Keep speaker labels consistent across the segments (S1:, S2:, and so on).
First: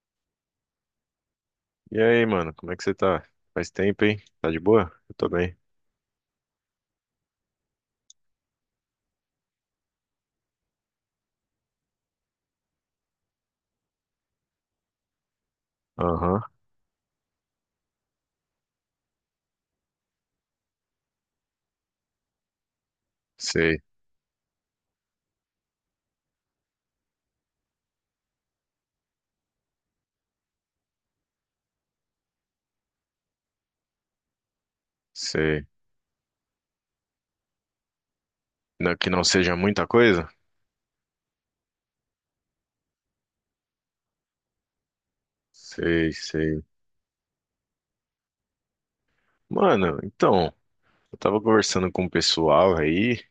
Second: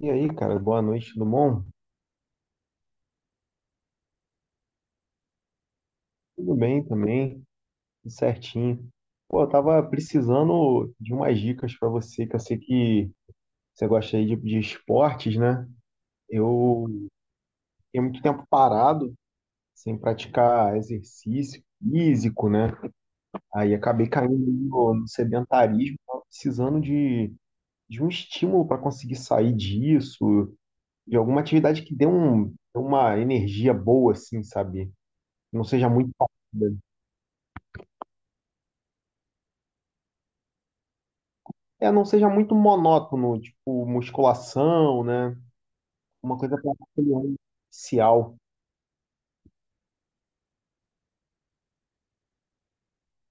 S1: E aí, cara, boa noite, tudo bom?
S2: E aí, mano, como é que você tá? Faz tempo, hein? Tá de boa? Eu tô bem.
S1: Tudo bem também, tudo certinho. Pô, eu tava precisando de umas dicas pra você, que eu sei que você gosta aí de esportes, né?
S2: Aham,
S1: Eu fiquei muito tempo parado, sem praticar exercício físico, né? Aí
S2: sei,
S1: acabei caindo no sedentarismo, tava precisando de um estímulo para conseguir sair disso, de alguma atividade que dê uma energia boa, assim, sabe? Que não
S2: sei.
S1: seja muito parada.
S2: Que não seja muita coisa?
S1: É, não seja muito monótono, tipo musculação, né?
S2: Sei,
S1: Uma coisa
S2: sei.
S1: para inicial.
S2: Mano, então, eu tava conversando com o pessoal aí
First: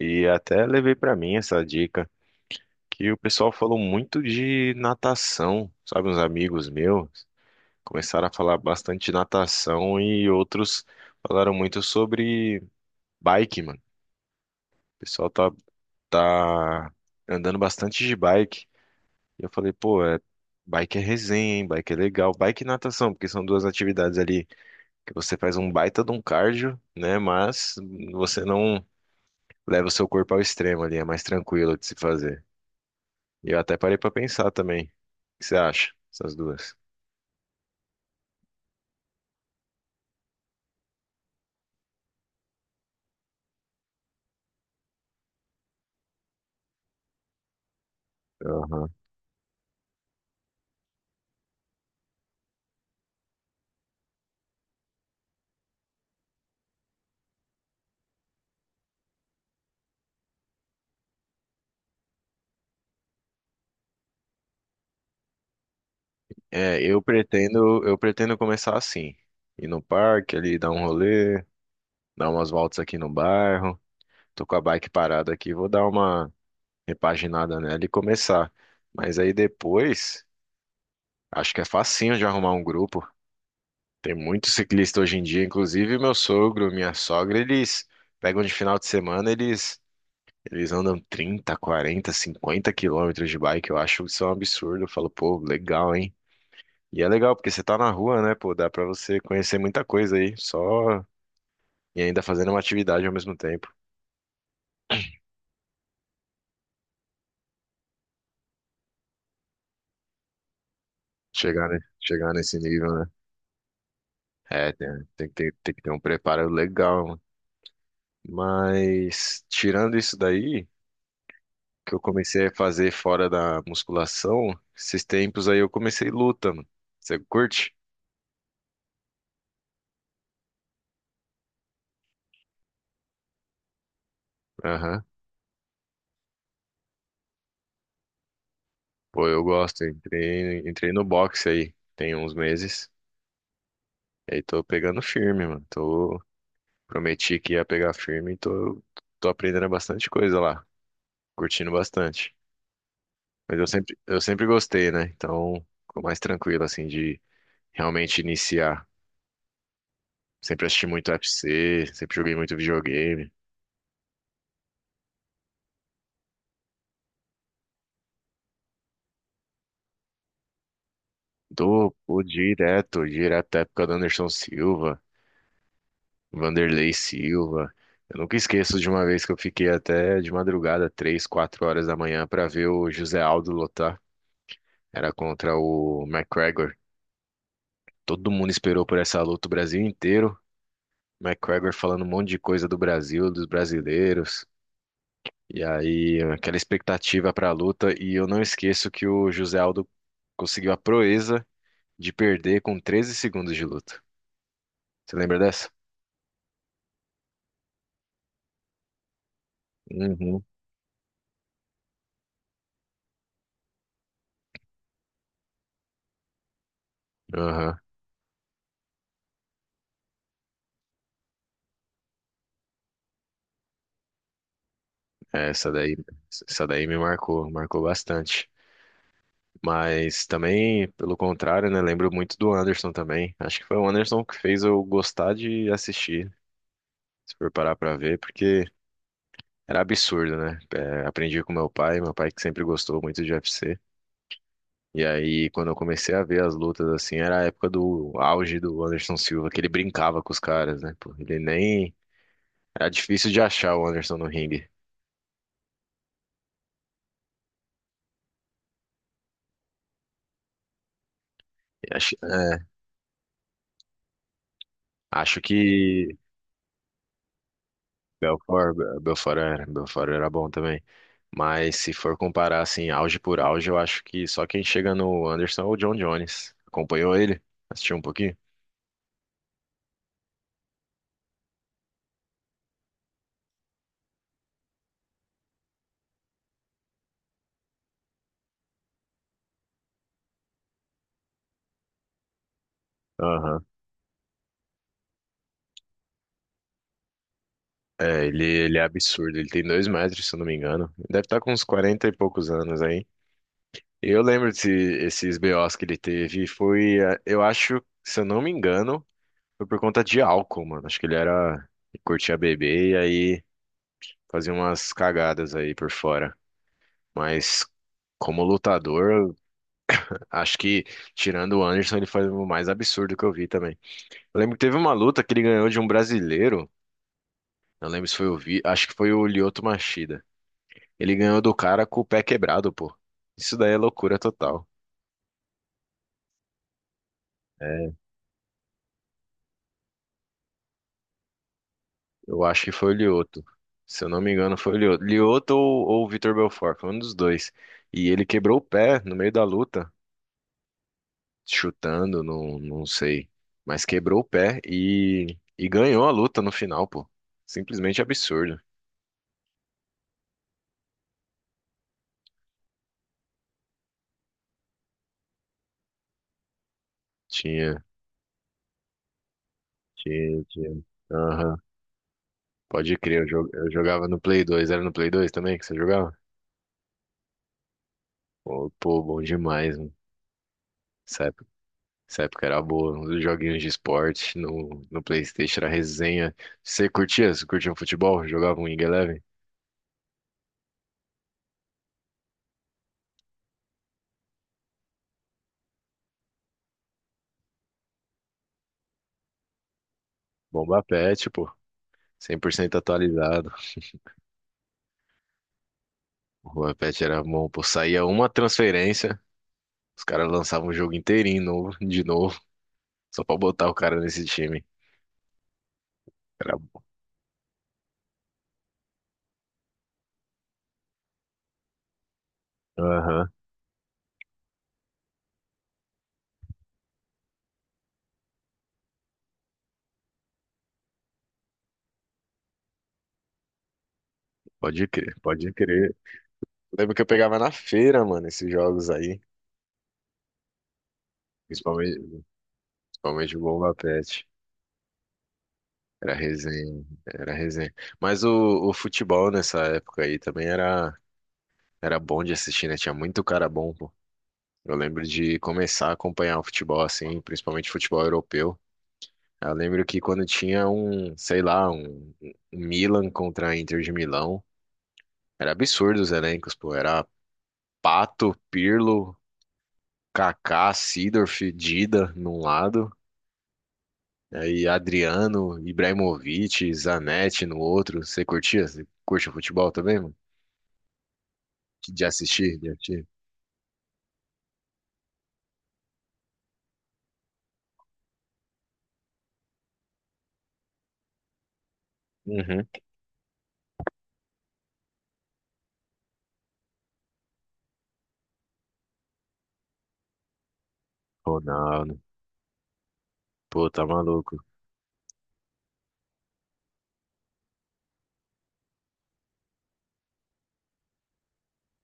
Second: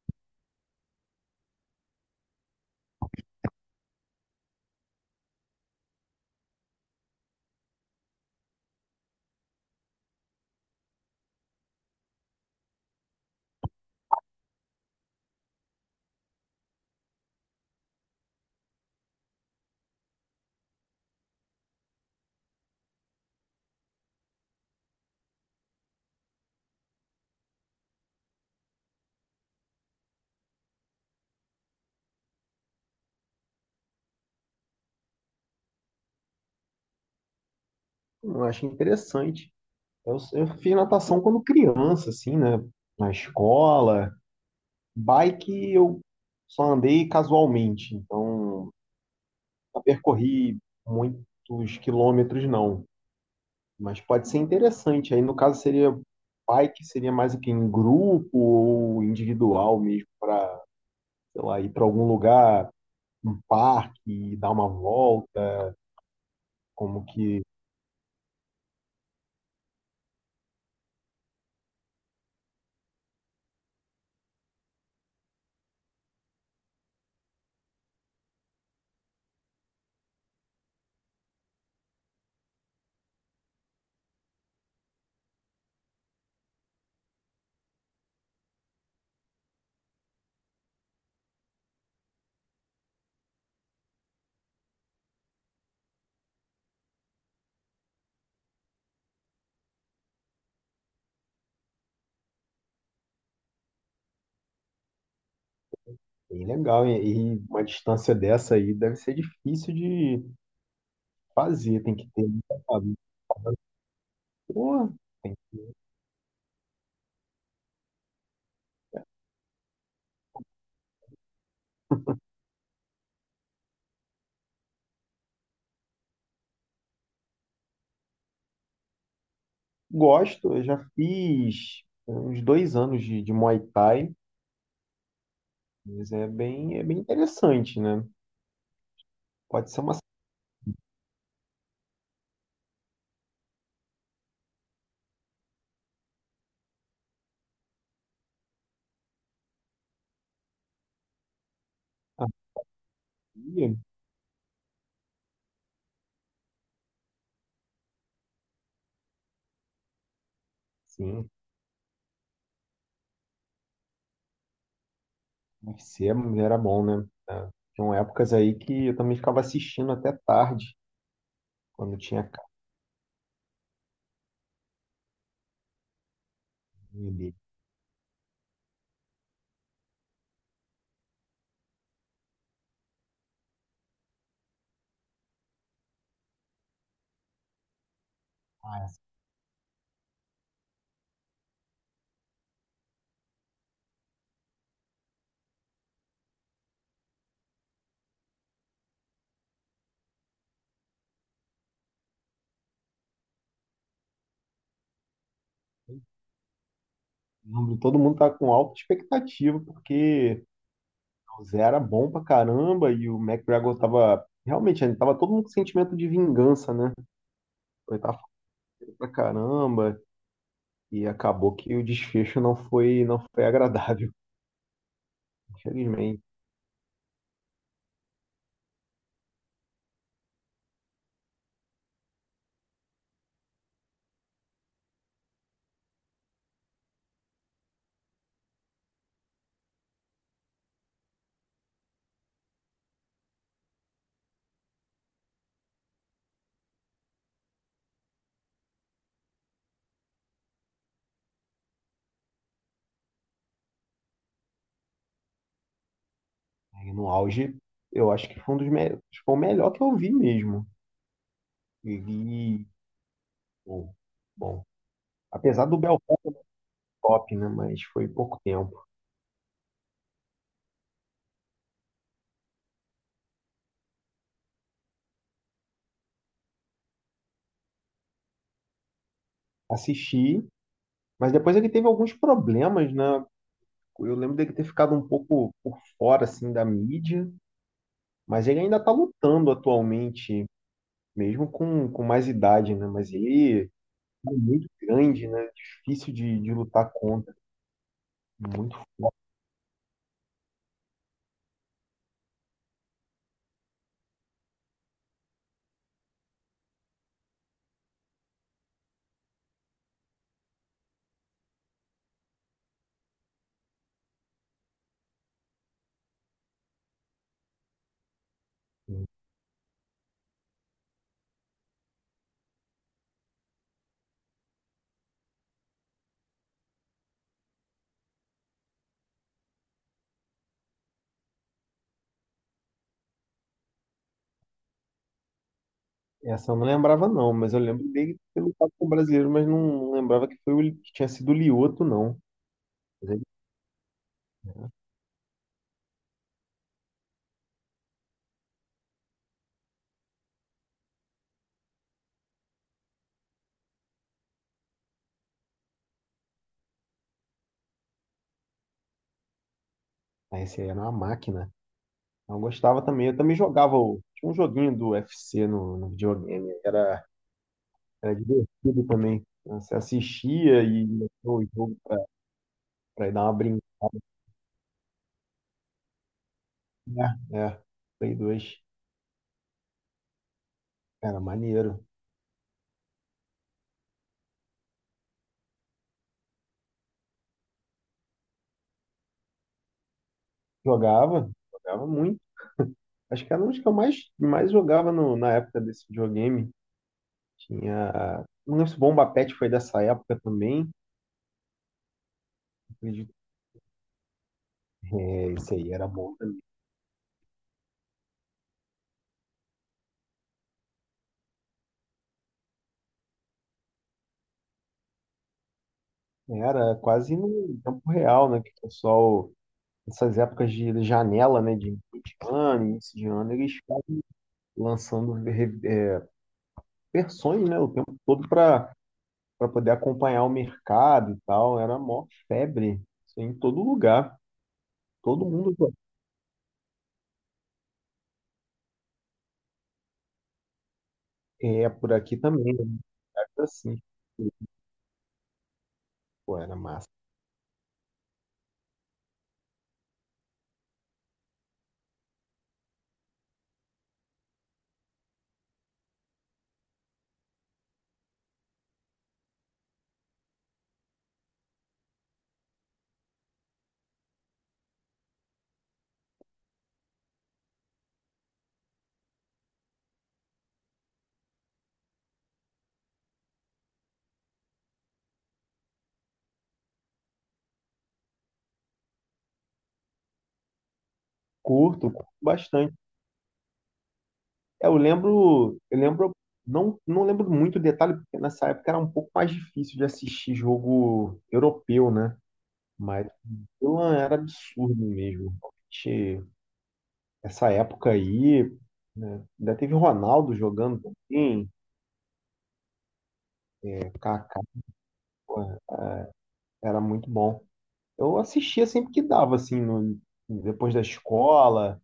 S2: e até levei pra mim essa dica que o pessoal falou muito de natação, sabe? Uns amigos meus começaram a falar bastante de natação e outros falaram muito sobre bike, mano. O pessoal tá andando bastante de bike. E eu falei, pô, é, bike é resenha, hein? Bike é legal. Bike e natação, porque são duas atividades ali que você faz um baita de um cardio, né? Mas você não leva o seu corpo ao extremo ali, é mais tranquilo de se fazer. E eu até parei pra pensar também. O que você acha? Essas duas.
S1: Eu acho interessante. Eu fiz natação quando criança, assim, né? Na escola. Bike eu só andei casualmente, então
S2: Aham.
S1: não percorri muitos quilômetros, não. Mas pode ser interessante. Aí, no caso, seria bike, seria mais o que em grupo ou individual mesmo, para, sei lá, ir para algum lugar, um parque, dar uma volta,
S2: É, eu
S1: como que
S2: pretendo, eu pretendo começar assim. Ir no parque ali, dar um rolê, dar umas voltas aqui no bairro. Tô com a bike parada aqui, vou dar uma repaginada nela e começar. Mas aí depois. Acho que é facinho de arrumar um grupo. Tem muito ciclista hoje em dia, inclusive meu sogro, minha sogra, eles pegam de final de semana, eles andam 30, 40, 50 quilômetros de bike. Eu acho isso um absurdo. Eu falo, pô, legal, hein? E é legal porque você tá na rua, né, pô, dá pra você conhecer muita coisa aí, só e ainda fazendo uma atividade ao mesmo tempo.
S1: bem legal. E uma distância dessa aí deve ser difícil de
S2: Chegar, né?
S1: fazer, tem que ter
S2: Chegar nesse
S1: muita
S2: nível,
S1: cabeça.
S2: né? É, tem,
S1: Pô,
S2: tem que
S1: tem-
S2: ter, tem que ter um preparo legal. Mas tirando isso daí, que eu comecei a fazer fora da musculação, esses tempos aí eu comecei luta, mano. Você curte?
S1: gosto, eu já fiz uns dois anos de Muay Thai,
S2: Aham.
S1: mas é bem interessante, né?
S2: Pô, eu
S1: Pode ser
S2: gosto.
S1: uma
S2: Entrei no boxe aí, tem uns meses. E aí tô pegando firme, mano. Prometi que ia pegar firme e tô aprendendo bastante coisa lá. Curtindo bastante. Mas eu
S1: academia,
S2: sempre, eu sempre gostei, né? Então, ficou mais tranquilo, assim, de realmente iniciar. Sempre assisti muito
S1: sim,
S2: UFC, sempre joguei muito videogame.
S1: UFC era bom, né? Ah, tinham épocas aí que eu também ficava assistindo até tarde, quando tinha
S2: Pô,
S1: a
S2: direto da época do Anderson Silva, Vanderlei
S1: academia dele.
S2: Silva. Eu nunca esqueço de uma vez que eu fiquei até de madrugada, três, quatro horas da manhã, pra ver o José Aldo lutar. Era contra o McGregor. Todo mundo esperou
S1: Ah,
S2: por essa luta, o Brasil inteiro. McGregor falando um monte de coisa do Brasil, dos brasileiros. E aí, aquela expectativa pra luta. E eu não esqueço que o José Aldo conseguiu a proeza de perder com 13 segundos de luta. Você lembra dessa?
S1: eu lembro, todo mundo tá com alta expectativa,
S2: Uhum.
S1: porque o Zé era bom pra caramba e o McGregor tava. Realmente, ele tava, todo mundo com sentimento de vingança, né?
S2: Aham.
S1: Ele tava falando pra caramba e acabou que o desfecho não foi agradável,
S2: É, Essa daí,
S1: infelizmente.
S2: essa daí me marcou, marcou bastante. Mas também, pelo contrário, né? Lembro muito do Anderson também. Acho que foi o Anderson que fez eu gostar de assistir, se for parar pra ver, porque era absurdo, né? É, aprendi com meu pai que sempre gostou muito de UFC. E aí, quando eu comecei a ver as lutas, assim, era a época do auge do Anderson Silva, que ele brincava com os caras, né? Pô, ele nem. Era difícil de achar o Anderson no ringue.
S1: E no auge, eu acho que foi um acho que foi o melhor que eu vi mesmo. E,
S2: Acho, é,
S1: e- Bom, bom,
S2: acho
S1: apesar do
S2: que
S1: Belfort top, né? Mas foi pouco
S2: Belfort,
S1: tempo.
S2: Be- Belfort era, Belfort era bom também. Mas se for comparar assim, auge por auge, eu acho que só quem chega no Anderson é o John Jones. Acompanhou ele? Assistiu um pouquinho?
S1: Assisti, mas depois ele teve alguns problemas, né? Eu lembro dele ter ficado um pouco por fora, assim, da mídia. Mas ele ainda está lutando atualmente, mesmo com mais idade, né? Mas
S2: Aham.
S1: ele é muito grande, né? Difícil de lutar contra.
S2: É, ele
S1: Muito
S2: é
S1: forte.
S2: absurdo. Ele tem 2 metros, se eu não me engano. Deve estar com uns 40 e poucos anos aí. E eu lembro esses BOs que ele teve. Foi, eu acho, se eu não me engano, foi por conta de álcool, mano. Acho que ele curtia beber e aí fazia umas cagadas aí por fora. Mas como lutador, acho que, tirando o Anderson, ele foi o mais absurdo que eu vi também. Eu lembro que teve uma luta que ele ganhou de um brasileiro. Não lembro se foi o Vi, acho que foi o Lyoto Machida. Ele ganhou do cara com o pé quebrado, pô. Isso daí é loucura total.
S1: Essa eu não lembrava, não, mas eu lembro
S2: É,
S1: dele ter lutado com o brasileiro, mas não lembrava que foi que tinha sido o Lioto, não.
S2: eu acho que foi o
S1: Mas ele,
S2: Lyoto. Se eu não me engano, foi o Lyoto. Lyoto ou o Vitor Belfort, foi um dos dois. E ele quebrou o pé no meio da luta, chutando, não, não sei. Mas quebrou o pé e ganhou a luta no final, pô. Simplesmente absurdo.
S1: ah, esse aí era uma máquina. Eu gostava também, eu também tinha um joguinho do UFC no videogame, era,
S2: Tinha.
S1: era divertido também. Você
S2: Tinha,
S1: assistia
S2: tinha.
S1: e metia o
S2: Aham.
S1: jogo
S2: Pode
S1: pra ir
S2: crer,
S1: dar uma brincada.
S2: eu jogava no Play 2. Era no Play 2 também que você jogava?
S1: É, é, Play 2.
S2: Pô, pô, bom demais, mano.
S1: Era
S2: Essa época,
S1: maneiro.
S2: essa época era boa. Os joguinhos de esporte no PlayStation era resenha. Você curtia? Você curtia um futebol? Jogava um Wing Eleven?
S1: Jogava, jogava muito. Acho que era um dos que eu mais jogava na época desse videogame. Tinha. Não lembro se o Bomba Pet foi dessa época também.
S2: Bomba Pet, pô. 100%
S1: Acredito.
S2: atualizado.
S1: É, isso aí era bom também.
S2: O Bomba Pet era bom, pô. Saía uma transferência, os caras lançavam o jogo inteirinho novo, de novo, só pra botar o cara nesse time. Era.
S1: Era quase no tempo real, né? Que o pessoal, nessas épocas de janela, né? De início de
S2: Aham.
S1: ano, eles ficam lançando versões, né? O tempo todo para poder acompanhar o mercado e tal. Era mó febre. Isso aí em todo lugar.
S2: Pode crer,
S1: Todo
S2: pode
S1: mundo.
S2: crer. Lembro que eu pegava na feira, mano, esses jogos aí.
S1: É, por
S2: Principalmente,
S1: aqui também, eu me
S2: principalmente o
S1: lembro
S2: Bomba
S1: assim,
S2: Pet. Era
S1: pô, era
S2: resenha,
S1: massa.
S2: era resenha. Mas o futebol nessa época aí também era bom de assistir, né? Tinha muito cara bom, pô. Eu lembro de começar a acompanhar o futebol assim, principalmente futebol europeu. Eu lembro que quando tinha um, sei lá, um Milan contra a Inter de Milão, era absurdo os elencos, pô. Era Pato, Pirlo, Kaká, Seedorf, Dida num lado. Aí Adriano, Ibrahimovic, Zanetti no outro. Você curtia? Você curte o futebol também, mano?
S1: Curto,
S2: De
S1: curto
S2: assistir, de
S1: bastante.
S2: assistir.
S1: É, eu lembro, não, não lembro muito o detalhe, porque nessa época era um pouco mais difícil de assistir jogo europeu, né?
S2: Uhum.
S1: Mas pô, era absurdo mesmo. Realmente, essa época aí, né? Ainda teve Ronaldo jogando também,
S2: Ronaldo. Pô, tá
S1: é, Kaká,
S2: maluco.
S1: pô, era muito bom. Eu assistia sempre que dava, assim, depois da escola.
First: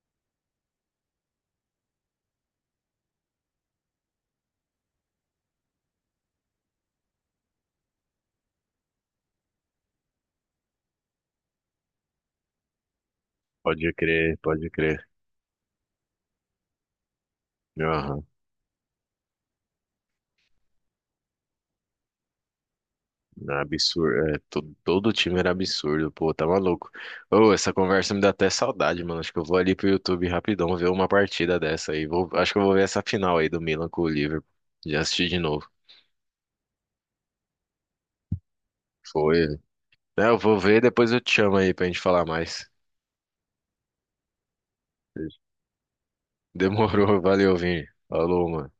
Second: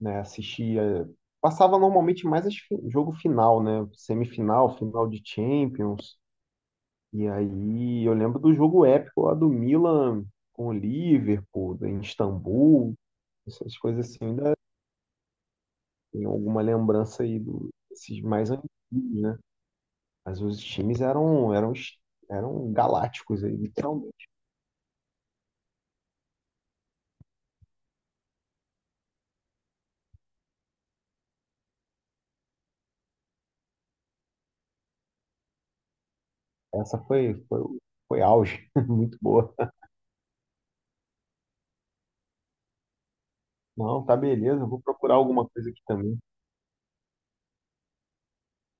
S1: Né? Assistia, passava normalmente mais as jogo final, né? Semifinal, final de Champions. E aí eu lembro do jogo épico lá do Milan com o Liverpool, em Istambul, essas
S2: Pode
S1: coisas assim,
S2: crer,
S1: ainda
S2: pode crer.
S1: tem alguma lembrança aí desses
S2: Aham.
S1: mais antigos, né? Mas os times eram galácticos
S2: É
S1: aí, literalmente.
S2: absurdo. É, todo time era absurdo. Pô, tá maluco. Ô, essa conversa me dá até saudade, mano. Acho que eu vou ali pro YouTube rapidão ver uma partida dessa aí. Acho que eu vou ver essa final aí do Milan com o Liverpool. Já assisti de novo.
S1: Essa foi foi, foi auge, muito
S2: Foi.
S1: boa.
S2: É, eu vou ver, depois eu te chamo aí pra gente falar mais.
S1: Não, tá beleza, eu vou procurar alguma coisa aqui também.
S2: Demorou, valeu, Vini. Falou, mano.